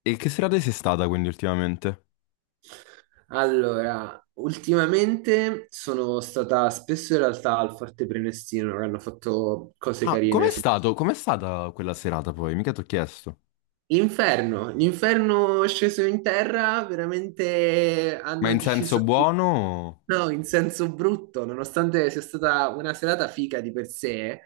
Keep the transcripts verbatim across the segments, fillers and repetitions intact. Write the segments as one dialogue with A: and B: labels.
A: E che serata sei stata quindi ultimamente?
B: Allora, ultimamente sono stata spesso in realtà al Forte Prenestino, che hanno fatto cose
A: Ah,
B: carine.
A: com'è stato? Com'è stata quella serata poi? Mica t'ho chiesto.
B: L'inferno, l'inferno è sceso in terra, veramente
A: Ma
B: hanno
A: in senso
B: deciso di...
A: buono? o-
B: No, in senso brutto, nonostante sia stata una serata figa di per sé,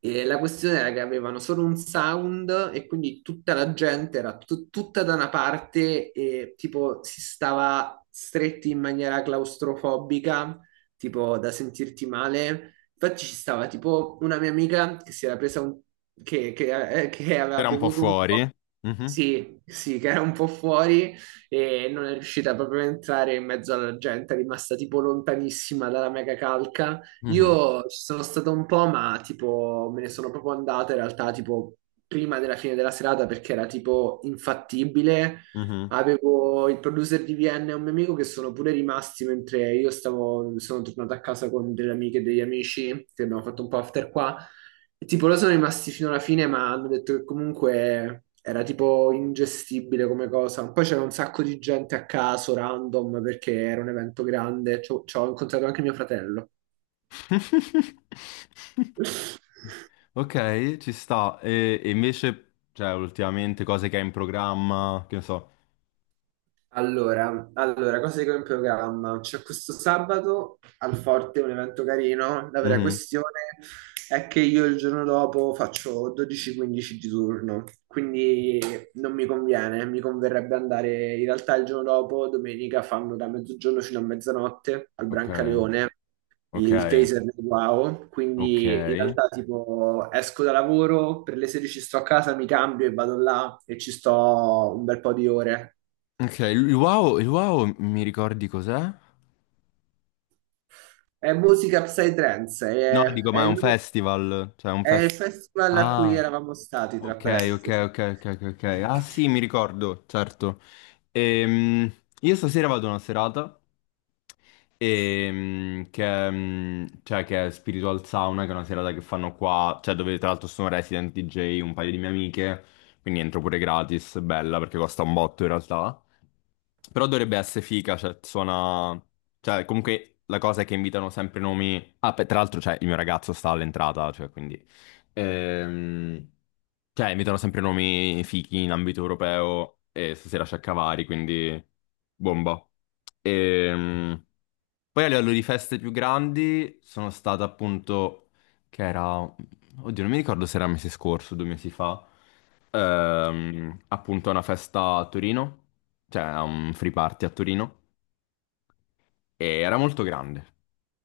B: eh, la questione era che avevano solo un sound e quindi tutta la gente era tut- tutta da una parte e tipo si stava stretti in maniera claustrofobica, tipo da sentirti male. Infatti ci stava tipo una mia amica che si era presa un... che, che- eh, che aveva
A: Era un po'
B: bevuto un
A: fuori?
B: po'.
A: Mhm,
B: Sì, sì, che era un po' fuori e non è riuscita proprio a entrare in mezzo alla gente, è rimasta tipo lontanissima dalla mega calca.
A: mhm,
B: Io ci sono stato un po', ma tipo me ne sono proprio andata in realtà tipo prima della fine della serata perché era tipo infattibile.
A: mhm.
B: Avevo il producer di Vienna e un mio amico che sono pure rimasti mentre io stavo, sono tornato a casa con delle amiche e degli amici che abbiamo fatto un po' after qua. E tipo loro sono rimasti fino alla fine, ma hanno detto che comunque era tipo ingestibile come cosa. Poi c'era un sacco di gente a caso, random, perché era un evento grande. Ci ho ci ho incontrato anche mio fratello.
A: Ok, ci sta. E, e invece, cioè, ultimamente cose che hai in programma, che ne so.
B: Allora, allora, cosa dico in programma? C'è questo sabato al Forte un evento carino. La vera
A: Mhm.
B: questione è che io il giorno dopo faccio dodici quindici di turno, quindi non mi conviene. Mi converrebbe andare in realtà il giorno dopo, domenica, fanno da mezzogiorno fino a mezzanotte al
A: Ok,
B: Brancaleone,
A: ok,
B: il taser del Wow.
A: ok.
B: Quindi in realtà, tipo, esco da lavoro, per le sedici sto a casa, mi cambio e vado là e ci sto un bel po' di ore.
A: Ok, il wow, il wow, mi ricordi cos'è?
B: È musica psytrance,
A: No,
B: è,
A: dico,
B: è
A: ma è
B: il,
A: un festival, cioè è un
B: è il
A: festival.
B: festival a cui
A: Ah.
B: eravamo stati, tra
A: Ok, ok,
B: parentesi.
A: ok, ok, ok. Ok. Ah sì, mi ricordo, certo. Ehm, io stasera vado a una serata, ehm, che, è, mm, cioè, che è Spiritual Sauna, che è una serata che fanno qua, cioè dove tra l'altro sono resident D J un paio di mie amiche, quindi entro pure gratis, bella perché costa un botto in realtà. Però dovrebbe essere figa, cioè, suona. Cioè, comunque la cosa è che invitano sempre nomi. Ah, beh, tra l'altro, cioè, il mio ragazzo sta all'entrata, cioè, quindi. Ehm... Cioè, invitano sempre nomi fighi in ambito europeo e stasera c'è Cavari, quindi. Bomba. Ehm... Poi a livello di feste più grandi sono stato appunto, che era, oddio non mi ricordo se era mese scorso, due mesi fa, ehm, appunto a una festa a Torino, cioè a un free party a Torino, e era molto grande.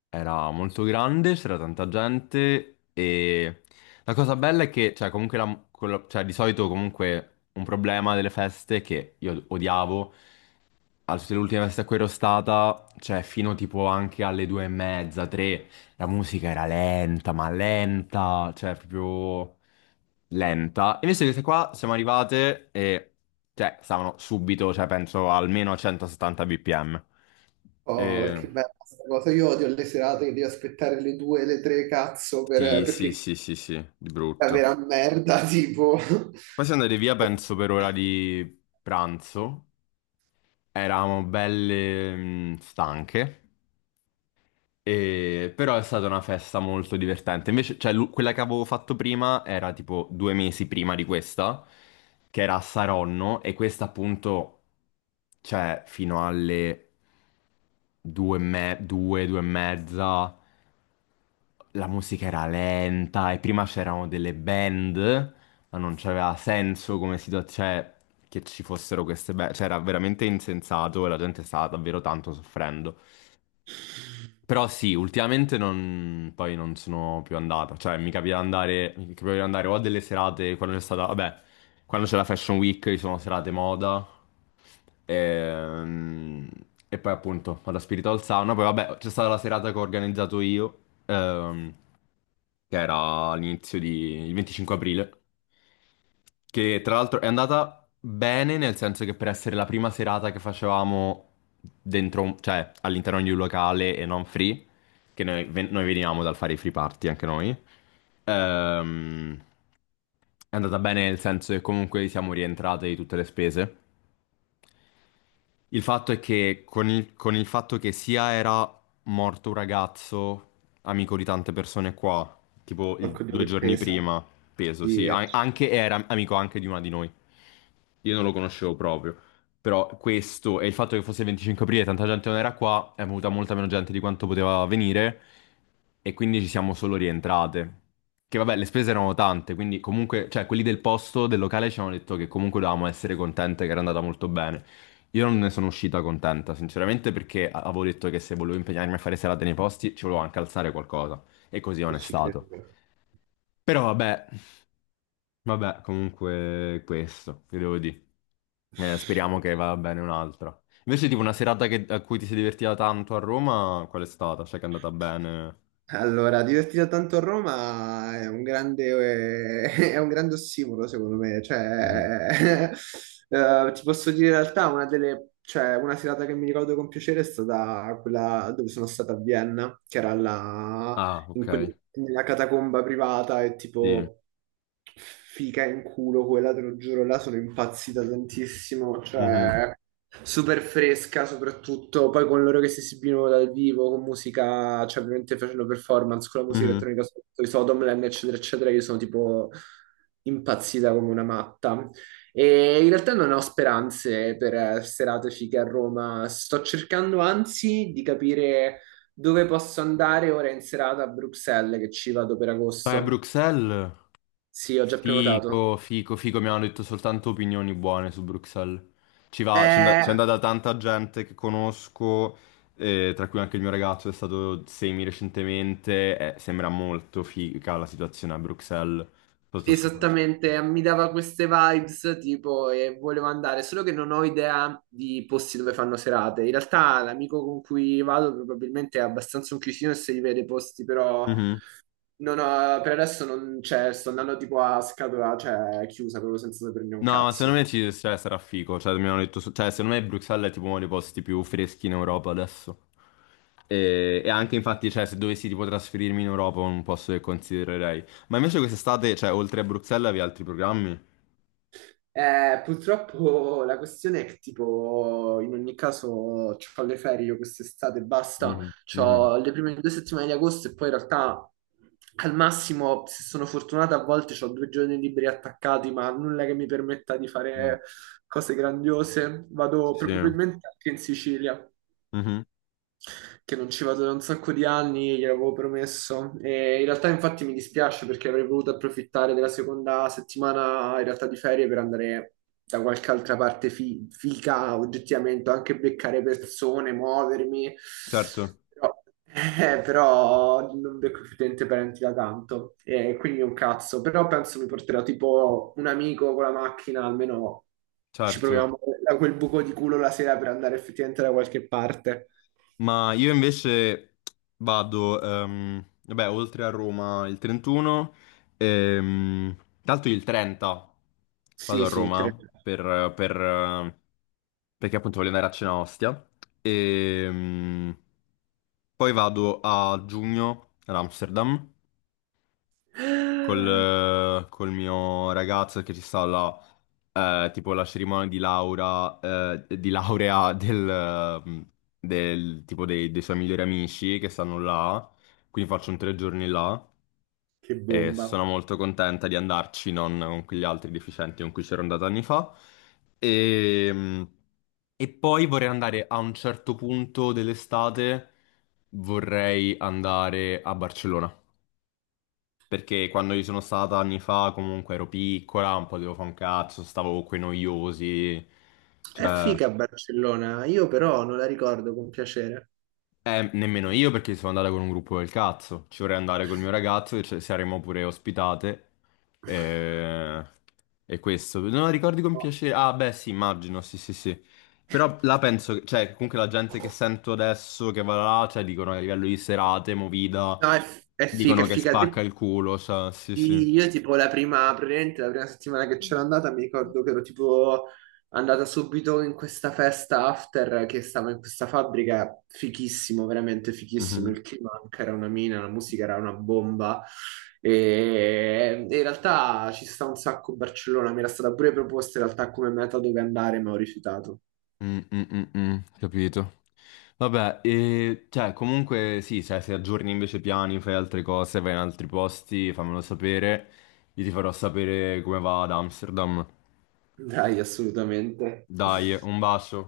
A: Era molto grande, c'era tanta gente e la cosa bella è che, cioè, comunque la- quello- cioè, di solito comunque un problema delle feste che io odiavo, a tutte le ultime feste a cui ero stata, cioè fino tipo anche alle due e mezza, tre, la musica era lenta, ma lenta, cioè proprio lenta. Invece queste qua siamo arrivate e, cioè, stavano subito, cioè penso almeno a centosettanta bpm.
B: Oh,
A: E...
B: che bella questa cosa. Io odio le serate che devi aspettare le due, le tre, cazzo,
A: Sì,
B: per-
A: sì,
B: perché
A: sì, sì, sì, di
B: è la
A: brutto.
B: vera merda, tipo.
A: Poi siamo andati via, penso, per ora di pranzo. Eravamo belle mh, stanche, e- però è stata una festa molto divertente. Invece, cioè, l'u- quella che avevo fatto prima era tipo due mesi prima di questa, che era a Saronno, e questa appunto, cioè, fino alle due, e me- due, due e mezza. La musica era lenta e prima c'erano delle band, ma non c'aveva senso come situazione, che ci fossero queste band. Cioè, era veramente insensato e la gente stava davvero tanto soffrendo. Però sì, ultimamente non, poi non sono più andato, cioè mi capita di andare, mi capita di andare o a delle serate quando c'è stata, vabbè, quando c'è la Fashion Week ci sono serate moda, ehm, e, poi appunto alla Spiritual Sauna, poi vabbè c'è stata la serata che ho organizzato io, ehm, che era all'inizio di, il venticinque aprile, che tra l'altro è andata bene, nel senso che per essere la prima serata che facevamo dentro, un- cioè all'interno di un locale e non free, che noi, ven- noi veniamo dal fare i free party anche noi, ehm, è andata bene nel senso che comunque siamo rientrate di tutte le spese. Il fatto è che con il, con il fatto che sia era morto un ragazzo, amico di tante persone qua, tipo il-
B: Porco Dio
A: due
B: che
A: giorni
B: pesa.
A: prima, peso,
B: Sì,
A: sì,
B: eh,
A: an- anche era amico anche di una di noi. Io non lo conoscevo proprio, però questo e il fatto che fosse il venticinque aprile e tanta gente non era qua, è venuta molta meno gente di quanto poteva venire e quindi ci siamo solo rientrate. Che vabbè, le spese erano tante, quindi comunque, cioè quelli del posto, del locale ci hanno detto che comunque dovevamo essere contente che era andata molto bene. Io non ne sono uscita contenta, sinceramente, perché a- avevo detto che se volevo impegnarmi a fare serate nei posti ci volevo anche alzare qualcosa. E così non
B: e
A: è
B: ci credo.
A: stato. Però vabbè, vabbè, comunque questo, che devo dire. Eh, speriamo che vada bene un'altra. Invece, tipo, una serata che- a cui ti sei divertita tanto a Roma, qual è stata? Cioè, che è andata bene?
B: Allora, divertito tanto a Roma è un grande, è un grande ossimoro, secondo me.
A: Mhm.
B: Cioè, eh, ti posso dire in realtà, una delle, cioè, una serata che mi ricordo con piacere è stata quella dove sono stata a Vienna, che era la
A: Ah,
B: in
A: ok.
B: quel- nella catacomba privata e
A: Sì.
B: tipo fica in culo quella, te lo giuro, là sono impazzita tantissimo,
A: Mhm.
B: cioè super fresca soprattutto, poi con loro che si esibivano dal vivo, con musica, cioè ovviamente facendo performance con la musica
A: Mhm.
B: elettronica sotto i Sodomland, eccetera, eccetera, io sono tipo impazzita come una matta. E in realtà non ho speranze per eh, serate fighe a Roma. Sto cercando anzi di capire dove posso andare ora in serata a Bruxelles che ci vado per
A: Vai a
B: agosto?
A: Bruxelles?
B: Sì, ho già prenotato.
A: Fico, fico, fico, mi hanno detto soltanto opinioni buone su Bruxelles. Ci va, c'è and- c'è
B: Eh,
A: andata tanta gente che conosco, eh, tra cui anche il mio ragazzo è stato semi recentemente, eh, sembra molto figa la situazione a Bruxelles sotto questo punto di
B: esattamente, mi dava queste vibes tipo e volevo andare, solo che non ho idea di posti dove fanno serate. In realtà l'amico con cui vado probabilmente è abbastanza un chiusino e si rivede i posti, però
A: vista.
B: non ho- per adesso non c'è, sto andando tipo a scatola, cioè chiusa, proprio senza saperne un
A: No, ma secondo
B: cazzo.
A: me ci, cioè, sarà figo. Cioè, mi hanno detto, su- cioè, secondo me Bruxelles è tipo uno dei posti più freschi in Europa adesso. E, e anche infatti, cioè, se dovessi tipo trasferirmi in Europa, è un posto che considererei. Ma invece quest'estate, cioè, oltre a Bruxelles, avevi altri programmi?
B: Eh, purtroppo la questione è che tipo in ogni caso ho le ferie io quest'estate, basta,
A: Mhm, mhm,
B: ho le prime due settimane di agosto e poi in realtà al massimo se sono fortunata a volte ho due giorni liberi attaccati ma nulla che mi permetta di
A: mhm.
B: fare cose grandiose, vado
A: Sì.
B: probabilmente anche in Sicilia
A: Mhm.
B: che non ci vado da un sacco di anni, gliel'avevo promesso. E in realtà, infatti, mi dispiace perché avrei voluto approfittare della seconda settimana, in realtà, di ferie per andare da qualche altra parte fi- figa, oggettivamente, anche beccare persone, muovermi.
A: Certo,
B: Però, eh, però non becco effettivamente parenti da tanto, e quindi un cazzo. Però penso mi porterò tipo un amico con la macchina, almeno ci
A: certo.
B: proviamo da quel buco di culo la sera per andare effettivamente da qualche parte.
A: Ma io invece vado, ehm, vabbè, oltre a Roma il trentuno, ehm, tanto il trenta
B: Sì,
A: vado a
B: sì, tre.
A: Roma per, per, eh, perché appunto voglio andare a cena a Ostia. E poi vado a giugno ad Amsterdam col, col mio ragazzo che ci sta là, eh, tipo la cerimonia di laura, eh, di laurea del, mm, del- tipo dei, dei suoi migliori amici che stanno là, quindi faccio un tre giorni là
B: Che
A: e
B: bomba.
A: sono molto contenta di andarci, non con quegli altri deficienti con cui c'ero andata anni fa. E, mm, e poi vorrei andare a un certo punto dell'estate, vorrei andare a Barcellona. Perché quando io sono stata anni fa, comunque ero piccola, non potevo fare un cazzo, stavo con quei noiosi.
B: È
A: Cioè,
B: figa Barcellona, io però non la ricordo con piacere.
A: eh, nemmeno io perché sono andata con un gruppo del cazzo. Ci vorrei andare col mio ragazzo e ci saremmo pure ospitate. E e questo. Non ricordi con
B: No,
A: piacere. Ah, beh, sì, immagino, sì, sì, sì. Però la penso, che- cioè, comunque la gente che sento adesso che va là, cioè, dicono che a livello di serate, movida,
B: no, è, è figa,
A: dicono
B: è
A: che
B: figa.
A: spacca
B: Te-
A: il culo, cioè, sì, sì.
B: Sì, io tipo la prima, praticamente la prima settimana che c'era andata mi ricordo che ero tipo andata subito in questa festa after che stava in questa fabbrica, fichissimo, veramente fichissimo,
A: Mhm.
B: il clima anche era una mina, la musica era una bomba e, e in realtà ci sta un sacco Barcellona, mi era stata pure proposta in realtà come meta dove andare ma ho rifiutato.
A: Mm, mm, mm, mm, capito. Vabbè, e cioè, comunque sì, cioè, se aggiorni invece piani, fai altre cose, vai in altri posti, fammelo sapere. Io ti farò sapere come va ad Amsterdam.
B: Dai, assolutamente.
A: Dai, un bacio.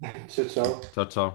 B: Ciao ciao.
A: Ciao ciao.